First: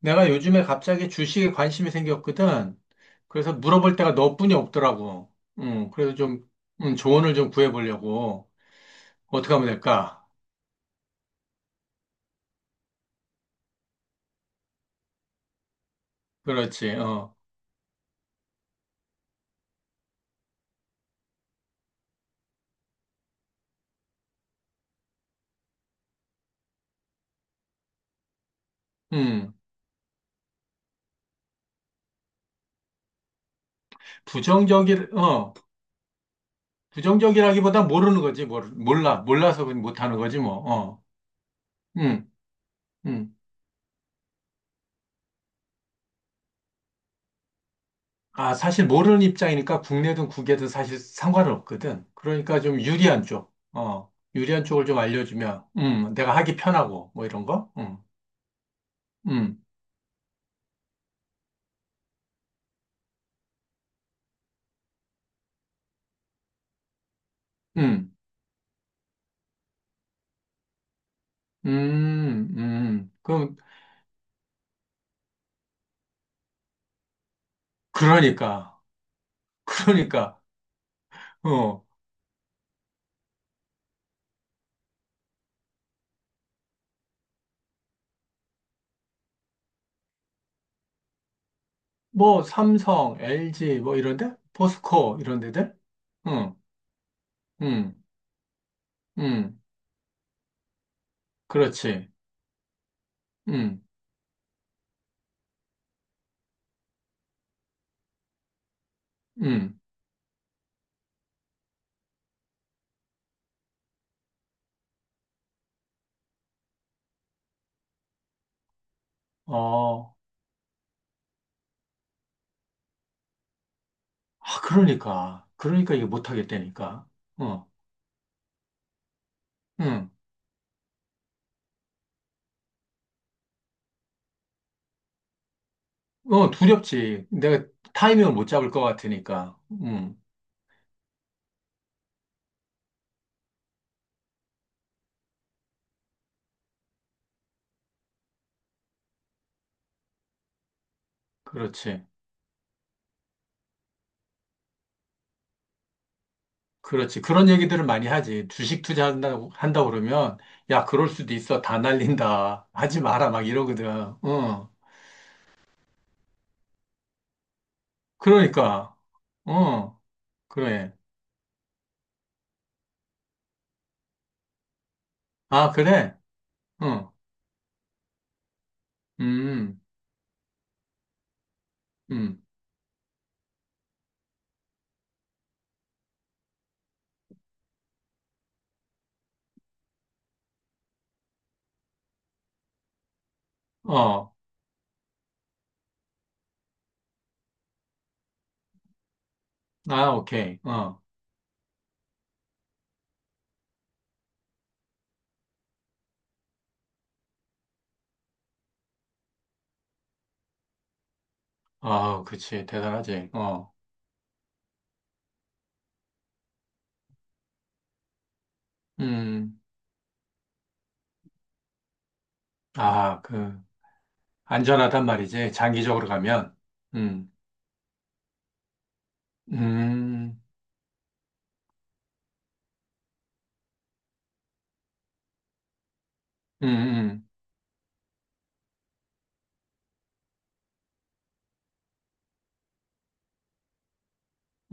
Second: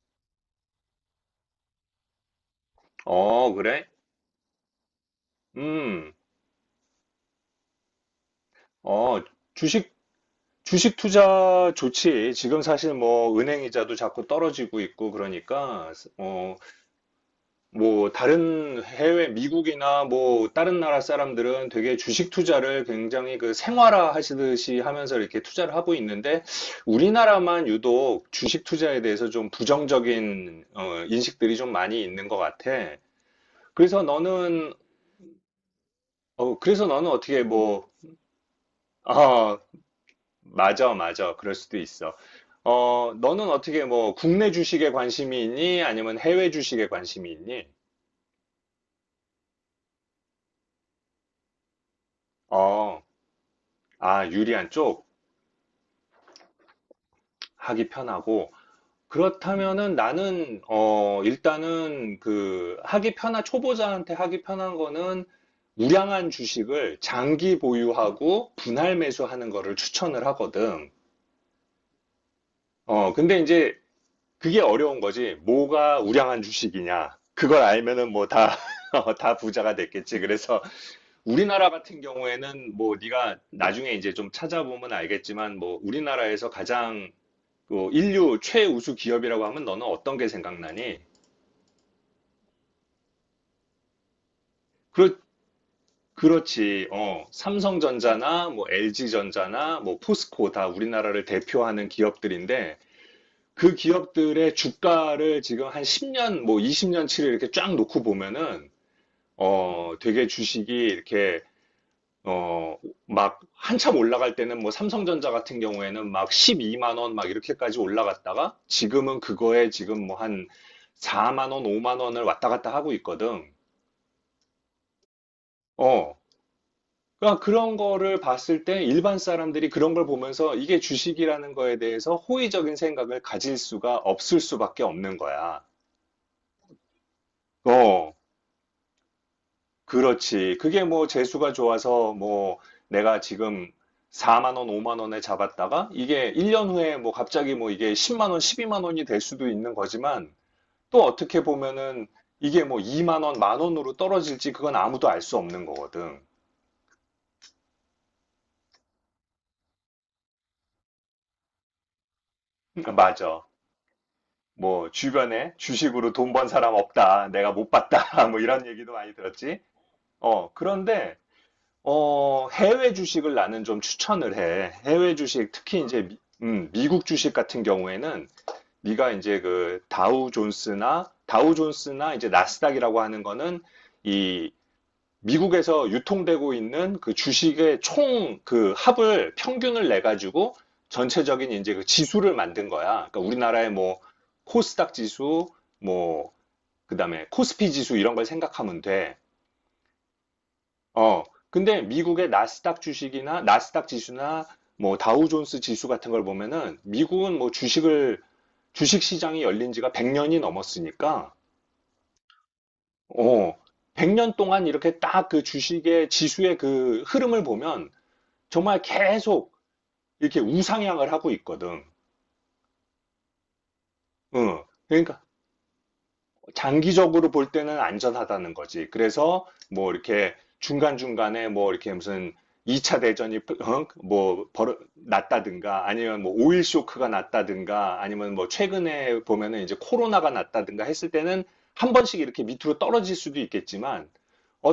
내가 요즘에 갑자기 주식에 관심이 생겼거든. 어, 그래서 그래? 물어볼 때가 너뿐이 없더라고. 음, 그래서 좀, 조언을 좀 구해보려고. 어, 어떻게 하면 주식, 될까? 주식 투자 좋지. 지금 사실 뭐 은행 이자도 자꾸 떨어지고 있고 그러니까, 어, 그렇지, 어. 뭐 다른 해외, 미국이나 뭐 다른 나라 사람들은 되게 주식 투자를 굉장히 그 생활화 하시듯이 하면서 이렇게 투자를 하고 있는데, 우리나라만 유독 주식 투자에 대해서 좀 음, 부정적인, 인식들이 좀 많이 있는 것 같아. 그래서 너는, 부정적이, 어, 그래서 너는 어떻게 부정적이라기보다 뭐, 모르는 거지. 몰라. 아, 몰라서 그냥 못하는 거지, 뭐. 맞아, 어, 맞아. 그럴 수도 있어. 음, 어, 음. 너는 어떻게 뭐 국내 주식에 관심이 있니? 아니면 해외 주식에 관심이 있니? 아, 사실 모르는 입장이니까 국내든 국외든 사실 상관은 없거든. 그러니까 좀 어, 유리한 아, 유리한 유리한 쪽을 좀 쪽 알려주면, 내가 하기 편하고, 뭐 이런 거? 하기 편하고. 음, 그렇다면은 나는, 일단은 그 하기 편한, 초보자한테 하기 편한 거는 우량한 주식을 장기 음. 보유하고 분할 매수하는 거를 추천을 하거든. 어, 근데 그럼, 이제 그게 어려운 거지. 뭐가 우량한 주식이냐. 그걸 알면은 뭐 다, 그러니까, 다 부자가 됐겠지. 그러니까, 그래서 우리나라 어, 같은 경우에는 뭐 네가 나중에 이제 좀 찾아보면 알겠지만 뭐 우리나라에서 가장 뭐 인류 최우수 기업이라고 하면 너는 어떤 게 생각나니? 뭐, 삼성, LG, 뭐, 이런데? 그렇, 포스코, 이런 데들? 응, 그렇지. 어, 응, 삼성전자나 뭐 응, LG전자나 뭐 포스코 다 우리나라를 대표하는 그렇지. 기업들인데 그 응, 기업들의 주가를 지금 한 10년, 뭐 20년치를 이렇게 쫙 놓고 보면은 응, 되게 주식이 이렇게, 어, 막 한참 올라갈 때는 뭐 삼성전자 같은 경우에는 막 12만 원 막 이렇게까지 올라갔다가 지금은 그거에 지금 뭐 어, 한 4만 원, 5만 원을 왔다 갔다 하고 있거든. 아, 그러니까. 그러니까 이게 어. 못하겠다니까. 그러니까 어, 그런 거를 봤을 때 일반 사람들이 그런 걸 응, 보면서 이게 주식이라는 거에 대해서 호의적인 생각을 가질 수가 없을 수밖에 없는 거야. 어, 두렵지. 내가 어. 타이밍을 못 잡을 것 같으니까. 응, 그렇지. 그게 뭐 재수가 좋아서 뭐 내가 지금 4만 원, 5만 원에 잡았다가 이게 1년 후에 뭐 갑자기 뭐 이게 10만 원, 12만 원이 될 수도 있는 거지만 또 어떻게 그렇지. 보면은 이게 뭐 2만 원, 만 원으로 떨어질지 그건 아무도 알 수 없는 거거든. 그렇지. 그런 얘기들을 많이 하지. 주식 투자한다고, 한다 그러면, 야, 그럴 수도 있어. 다 날린다. 하지 마라. 맞아. 막 이러거든. 응. 뭐 주변에 주식으로 돈 번 사람 없다. 내가 못 봤다. 뭐 이런 얘기도 그러니까. 많이 들었지. 응. 어, 그래. 그런데 해외 주식을 나는 좀 추천을 해. 해외 주식, 아, 특히 이제 그래? 미국 응. 주식 같은 경우에는 네가 이제 음, 그 다우 존스나 이제 음. 나스닥이라고 하는 거는 이 미국에서 유통되고 있는 그 주식의 총 그 합을 평균을 내 가지고 전체적인 이제 그 지수를 만든 거야. 그러니까 우리나라의 뭐 어. 코스닥 지수, 뭐 그다음에 코스피 지수 이런 걸 생각하면 돼. 아, 오케이. 어. 어, 근데 미국의 나스닥 주식이나 나스닥 지수나 뭐 다우존스 지수 같은 걸 보면은 미국은 뭐 주식 시장이 열린 지가 100년이 넘었으니까 아, 그렇지. 대단하지. 어, 어. 100년 동안 이렇게 딱 그 주식의 지수의 그 흐름을 보면 정말 계속 음. 이렇게 우상향을 하고 있거든. 아, 그, 응. 안전하단 그러니까 말이지. 장기적으로 가면. 장기적으로 음. 볼 때는 안전하다는 거지. 그래서 뭐 이렇게 음. 중간중간에 뭐 이렇게 무슨 2차 대전이 뭐 났다든가 아니면 뭐 오일 쇼크가 음. 났다든가 아니면 뭐 최근에 보면은 이제 코로나가 났다든가 했을 때는 한 번씩 이렇게 밑으로 떨어질 수도 있겠지만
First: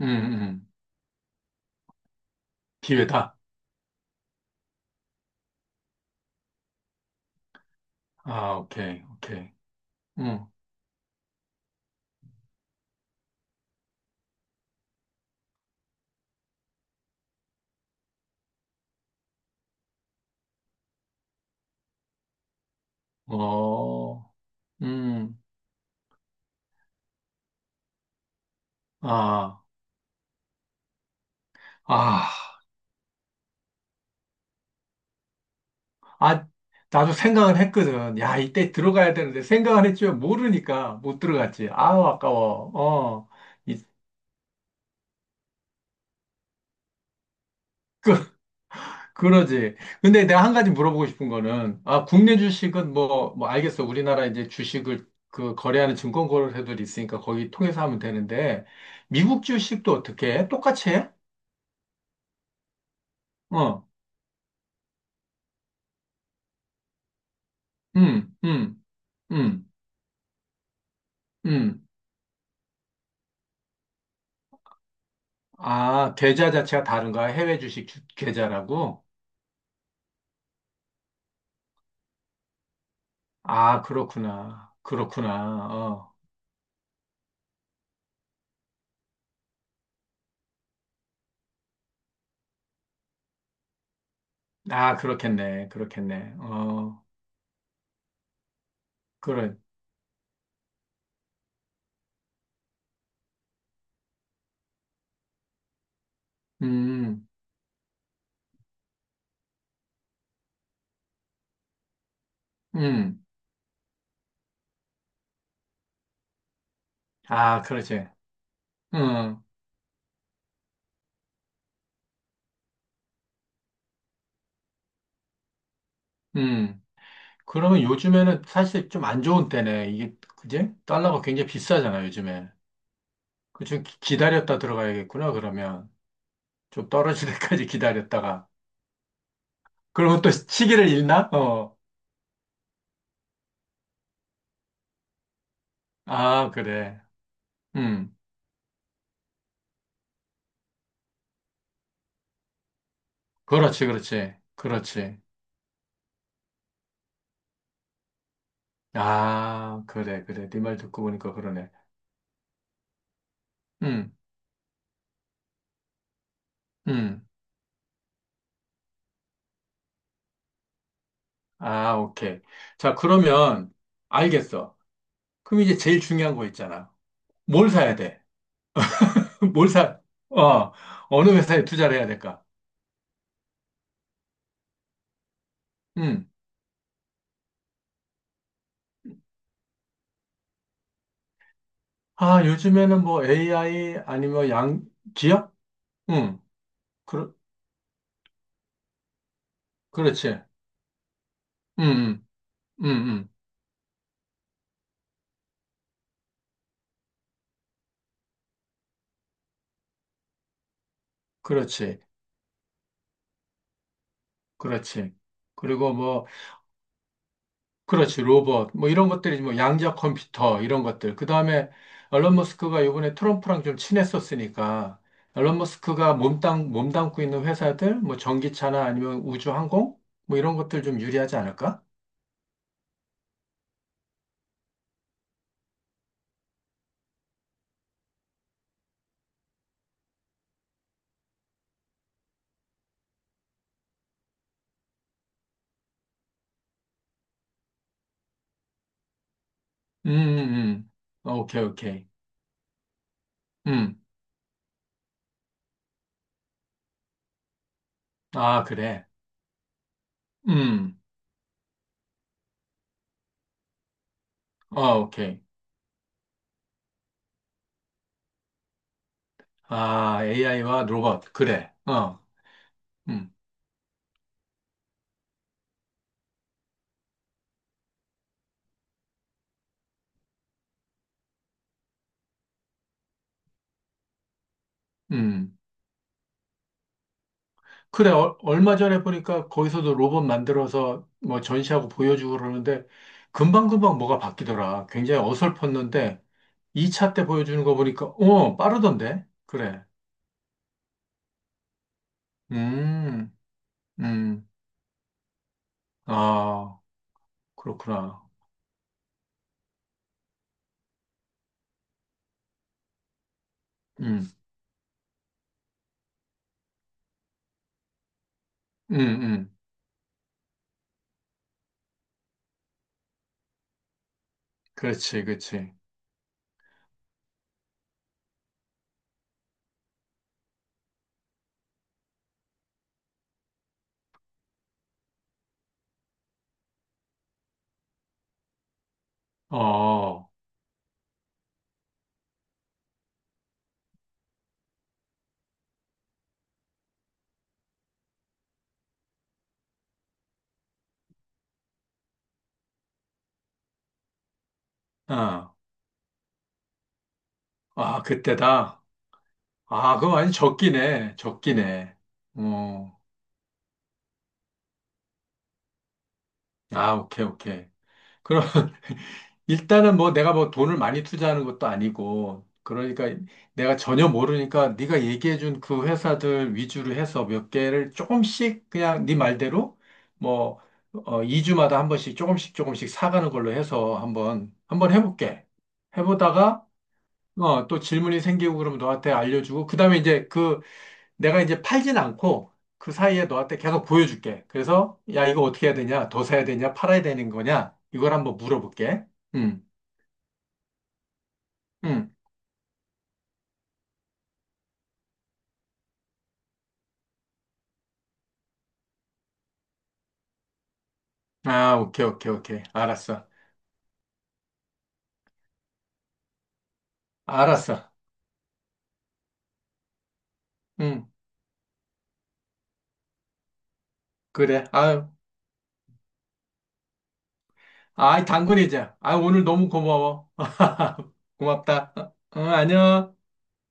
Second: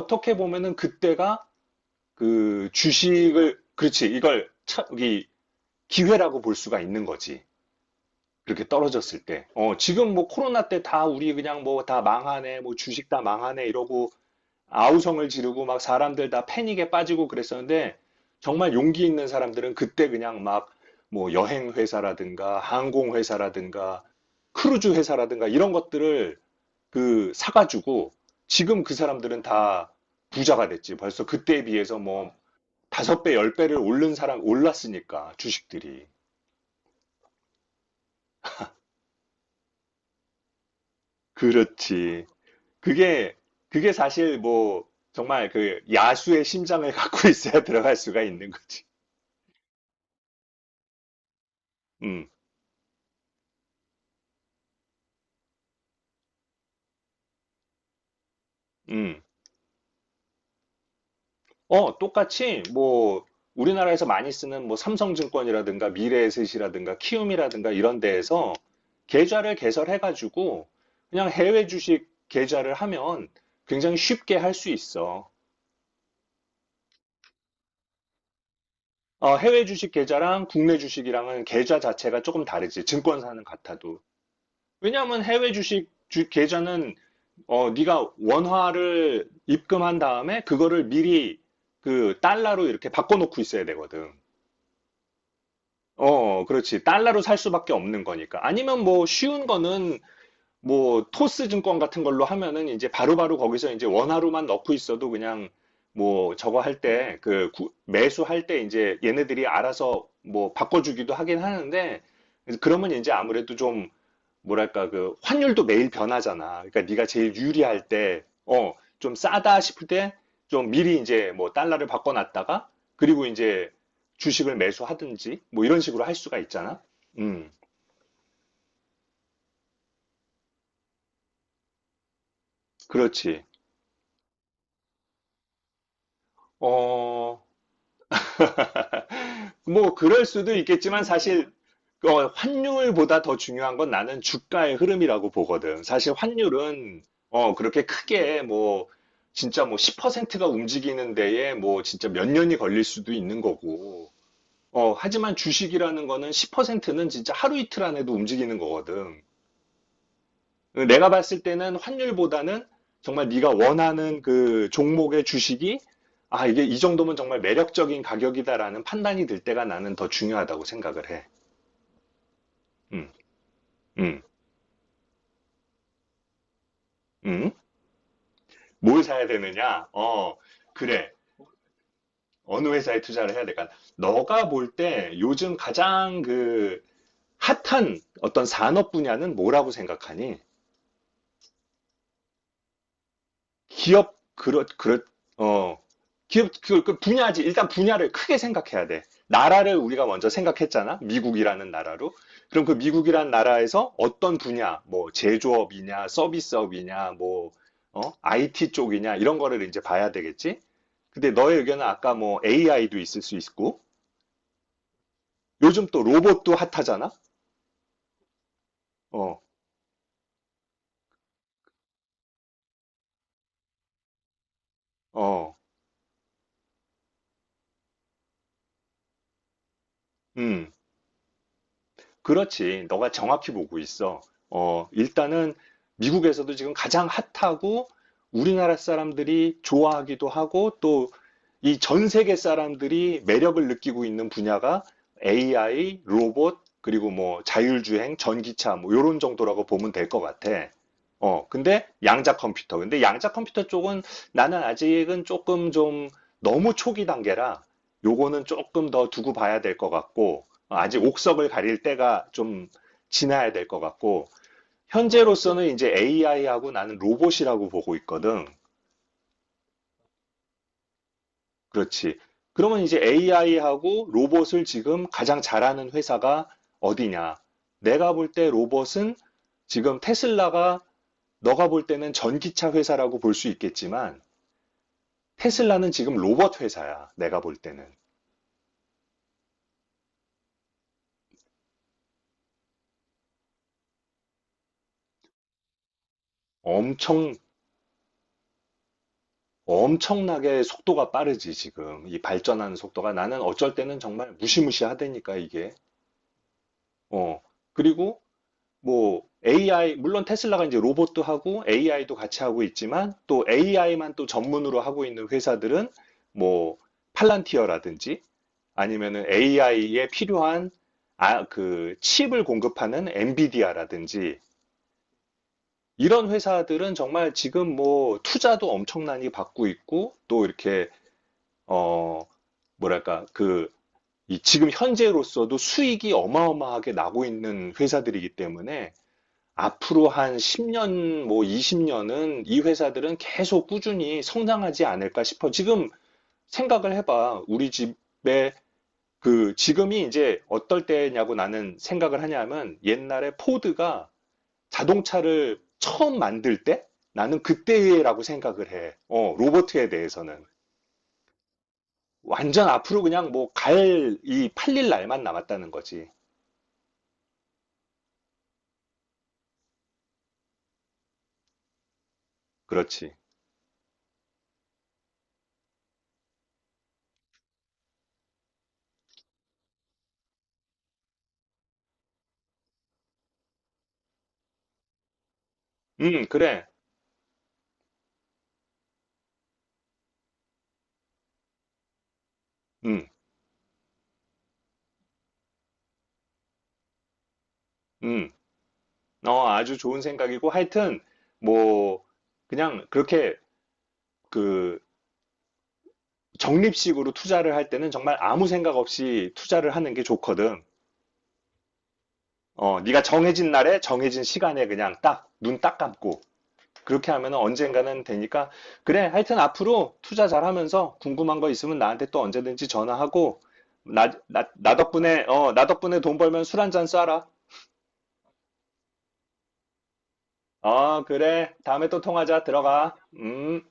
음. 음. 음. 보면은 그때가 그 기회다. 주식을 그렇지 이걸 이 기회라고 볼 수가 있는 거지. 아, 그렇게 오케이. 떨어졌을 때. 오케이. 어, 지금 뭐 응. 코로나 때 다 우리 그냥 뭐 다 망하네, 뭐 주식 다 망하네 이러고 아우성을 지르고 막 사람들 다 패닉에 빠지고 그랬었는데 정말 용기 있는 사람들은 그때 그냥 막 뭐 여행 회사라든가 항공 회사라든가 어. 크루즈 음, 회사라든가 이런 것들을 그 사가지고 지금 그 사람들은 아, 다 부자가 됐지. 벌써 그때에 비해서 아, 뭐 다섯 배, 열 배를 오른 사람 올랐으니까 주식들이. 아, 나도 생각은 했거든. 야, 이때 들어가야 되는데 생각은 했지만 모르니까 못 들어갔지. 아우, 그렇지. 아까워. 어, 그게 이- 그게 사실 뭐 정말 그 야수의 심장을 갖고 있어야 들어갈 수가 있는 거지. 그러지. 근데 내가 한 가지 물어보고 싶은 거는, 아, 음, 국내 주식은 뭐, 뭐 알겠어. 우리나라 이제 주식을 그 거래하는 증권 거래소들이 있으니까 거기 통해서 하면 되는데, 음. 미국 주식도 어떻게 해? 똑같이 해? 어, 똑같이 뭐 어, 우리나라에서 많이 쓰는 뭐 삼성증권이라든가 미래에셋이라든가 키움이라든가 이런 음, 데에서 음, 계좌를 음, 개설해가지고 그냥 해외 음. 주식 계좌를 하면 굉장히 쉽게 할 수 있어. 아, 계좌 자체가 다른가? 해외 주식 계좌라고? 어, 해외 주식 계좌랑 국내 주식이랑은 계좌 자체가 조금 다르지. 증권사는 아, 같아도. 그렇구나. 왜냐하면 그렇구나. 해외 주식 어. 계좌는 네가 원화를 입금한 다음에 그거를 미리 그 달러로 이렇게 바꿔놓고 있어야 되거든. 아, 그렇겠네. 그렇겠네. 어, 어, 그렇지. 어, 달러로 살 수밖에 없는 거니까. 아니면 뭐 쉬운 그래. 거는 뭐 토스 증권 같은 걸로 하면은 이제 바로바로 거기서 이제 원화로만 넣고 있어도 그냥 뭐 저거 할 때 음, 그 매수할 때 이제 얘네들이 알아서 뭐 바꿔주기도 하긴 하는데 그러면 이제 음. 아무래도 좀 뭐랄까 그 환율도 매일 변하잖아. 그러니까 네가 제일 아, 유리할 그렇지. 때, 좀 음, 싸다 싶을 때 좀 미리 이제 뭐 달러를 바꿔놨다가 그리고 이제 주식을 매수하든지 뭐 이런 식으로 할 수가 있잖아. 음. 음, 그러면 요즘에는 사실 좀 안 좋은 때네. 이게, 그지? 달러가 굉장히 비싸잖아, 요즘에. 그렇지. 그좀 기다렸다 들어가야겠구나, 그러면. 좀 떨어질 어, 때까지 기다렸다가. 뭐 그러면 그럴 또 수도 시기를 있겠지만 잃나? 사실 어. 환율보다 더 중요한 건 나는 주가의 흐름이라고 보거든. 사실 아, 그래. 환율은 그렇게 음. 크게 뭐 진짜 뭐 10%가 움직이는 데에 뭐 진짜 몇 년이 걸릴 수도 있는 그렇지, 거고. 그렇지. 어, 그렇지. 하지만 주식이라는 거는 10%는 진짜 하루 이틀 안에도 움직이는 거거든. 아, 그래, 그래. 네 말 듣고 내가 보니까 봤을 그러네. 때는 환율보다는 정말 네가 음. 원하는 그 종목의 주식이 아, 이게 이 정도면 음. 정말 매력적인 가격이다라는 판단이 들 때가 나는 더 중요하다고 생각을 해. 아, 오케이. 자, 음, 그러면 음, 알겠어. 그럼 이제 제일 중요한 거 있잖아. 음. 뭘 사야 돼? 뭘 사야 뭘 되느냐? 사? 어, 어, 그래. 어느 회사에 투자를 해야 될까? 어느 회사에 투자를 해야 될까? 너가 볼 때 요즘 가장 음. 그 핫한 어떤 산업 분야는 뭐라고 생각하니? 아, 요즘에는 뭐 AI 기업 아니면 뭐 그렇 양 그렇 기업? 어 응. 기업 그, 그 그, 분야지 일단 분야를 크게 생각해야 돼. 나라를 우리가 먼저 그렇지. 응, 생각했잖아. 미국이라는 나라로. 응, 그럼 그 응, 응. 미국이라는 나라에서 어떤 분야, 뭐 제조업이냐, 서비스업이냐, 뭐 IT 쪽이냐 이런 거를 이제 봐야 되겠지. 근데 너의 의견은 그렇지. 아까 뭐 AI도 있을 수 있고 그렇지. 요즘 그리고 또 뭐 로봇도 핫하잖아. 그렇지, 로봇. 뭐 이런 것들이 어, 뭐 양자 컴퓨터 이런 것들. 그다음에 앨런 머스크가 이번에 트럼프랑 좀 친했었으니까 어, 앨런 머스크가 몸담고 있는 회사들 뭐 전기차나 아니면 우주항공 뭐 이런 음. 것들 좀 유리하지 않을까? 그렇지. 너가 정확히 보고 있어. 어, 일단은 미국에서도 지금 가장 핫하고 우리나라 사람들이 좋아하기도 하고 또 이 전 세계 사람들이 매력을 느끼고 있는 분야가 AI, 로봇, 그리고 뭐 자율주행, 전기차 뭐 요런 정도라고 보면 될 음, 것 음, 같아. 음. 아, 어, 오케이, 오케이. 근데 양자 컴퓨터 음. 쪽은 나는 아직은 조금 좀 너무 초기 단계라 요거는 아, 조금 그래. 더 두고 봐야 될 것 같고 음. 아직 옥석을 가릴 때가 좀 지나야 될 것 같고, 어, 오케이. 현재로서는 이제 AI하고 나는 로봇이라고 보고 있거든. 아, AI와 로봇. 그래. 그렇지. 어. 그러면 이제 음. AI하고 로봇을 지금 가장 잘하는 회사가 어디냐? 내가 볼 때 로봇은 지금 테슬라가 너가 볼 때는 전기차 회사라고 볼 수 있겠지만, 음. 테슬라는 지금 로봇 회사야. 내가 볼 때는. 그래, 얼마 전에 보니까 거기서도 로봇 만들어서 뭐 전시하고 보여주고 그러는데 금방금방 뭐가 바뀌더라. 굉장히 어설펐는데 2차 때 엄청 보여주는 거 보니까, 어, 빠르던데? 그래. 엄청나게 속도가 빠르지, 지금. 이 발전하는 속도가. 음, 나는 어쩔 때는 정말 음, 무시무시하다니까, 이게. 아, 어. 그리고 그렇구나. 뭐 AI, 물론 테슬라가 이제 로봇도 하고 AI도 같이 하고 있지만 또 AI만 또 음, 전문으로 하고 있는 회사들은 뭐 팔란티어라든지 음, 아니면은 음. AI에 필요한 아, 그 칩을 공급하는 엔비디아라든지 그렇지, 그렇지. 이런 회사들은 정말 지금 뭐 투자도 엄청나게 받고 있고 또 이렇게 어, 뭐랄까, 그, 이 지금 현재로서도 수익이 어마어마하게 나고 있는 회사들이기 때문에 앞으로 어, 한 10년, 뭐 20년은 이 회사들은 계속 꾸준히 성장하지 않을까 싶어. 지금 생각을 해봐. 우리 집에 그, 지금이 이제 어떨 때냐고 나는 생각을 하냐면 옛날에 포드가 아, 자동차를 처음 만들 때 나는 아, 그때라고 생각을 그때다. 해. 어, 로버트에 아, 그거 완전 대해서는. 적기네. 적기네. 완전 어, 앞으로 그냥 뭐 이 팔릴 날만 남았다는 거지. 아, 오케이, 오케이. 그럼, 일단은 뭐 내가 뭐 돈을 많이 투자하는 것도 아니고 그러니까 그렇지. 내가 전혀 모르니까 네가 얘기해준 그 회사들 위주로 해서 몇 개를 조금씩 그냥 네 말대로 뭐 어, 2주마다 한 번씩 조금씩 조금씩 사가는 걸로 해서 한번 한번 해볼게. 해보다가 그래. 어, 또 질문이 생기고 그러면 너한테 알려주고 그다음에 이제 그 내가 이제 팔진 않고 그 음, 사이에 너한테 계속 보여줄게. 그래서 야 이거 어떻게 해야 되냐? 더 사야 되냐? 팔아야 되는 거냐? 이걸 음. 한번 물어볼게. 어, 음. 아주 좋은 생각이고 하여튼 뭐 음. 그냥 그렇게 그 적립식으로 투자를 할 때는 정말 아무 생각 없이 투자를 하는 게 좋거든. 아, 오케이, 오케이, 오케이. 어, 네가 알았어. 정해진 날에 정해진 시간에 그냥 딱 눈 딱 감고 그렇게 하면 알았어. 언젠가는 되니까 그래 하여튼 앞으로 투자 잘하면서 응, 궁금한 거 있으면 나한테 또 언제든지 전화하고 나, 나, 그래. 나 아유, 덕분에 어, 나 덕분에 돈 벌면 술 한잔 쏴라. 아이, 당근이자. 아, 오늘 너무 고마워. 어, 그래. 다음에 고맙다. 또 통하자. 응, 들어가. 안녕. 음.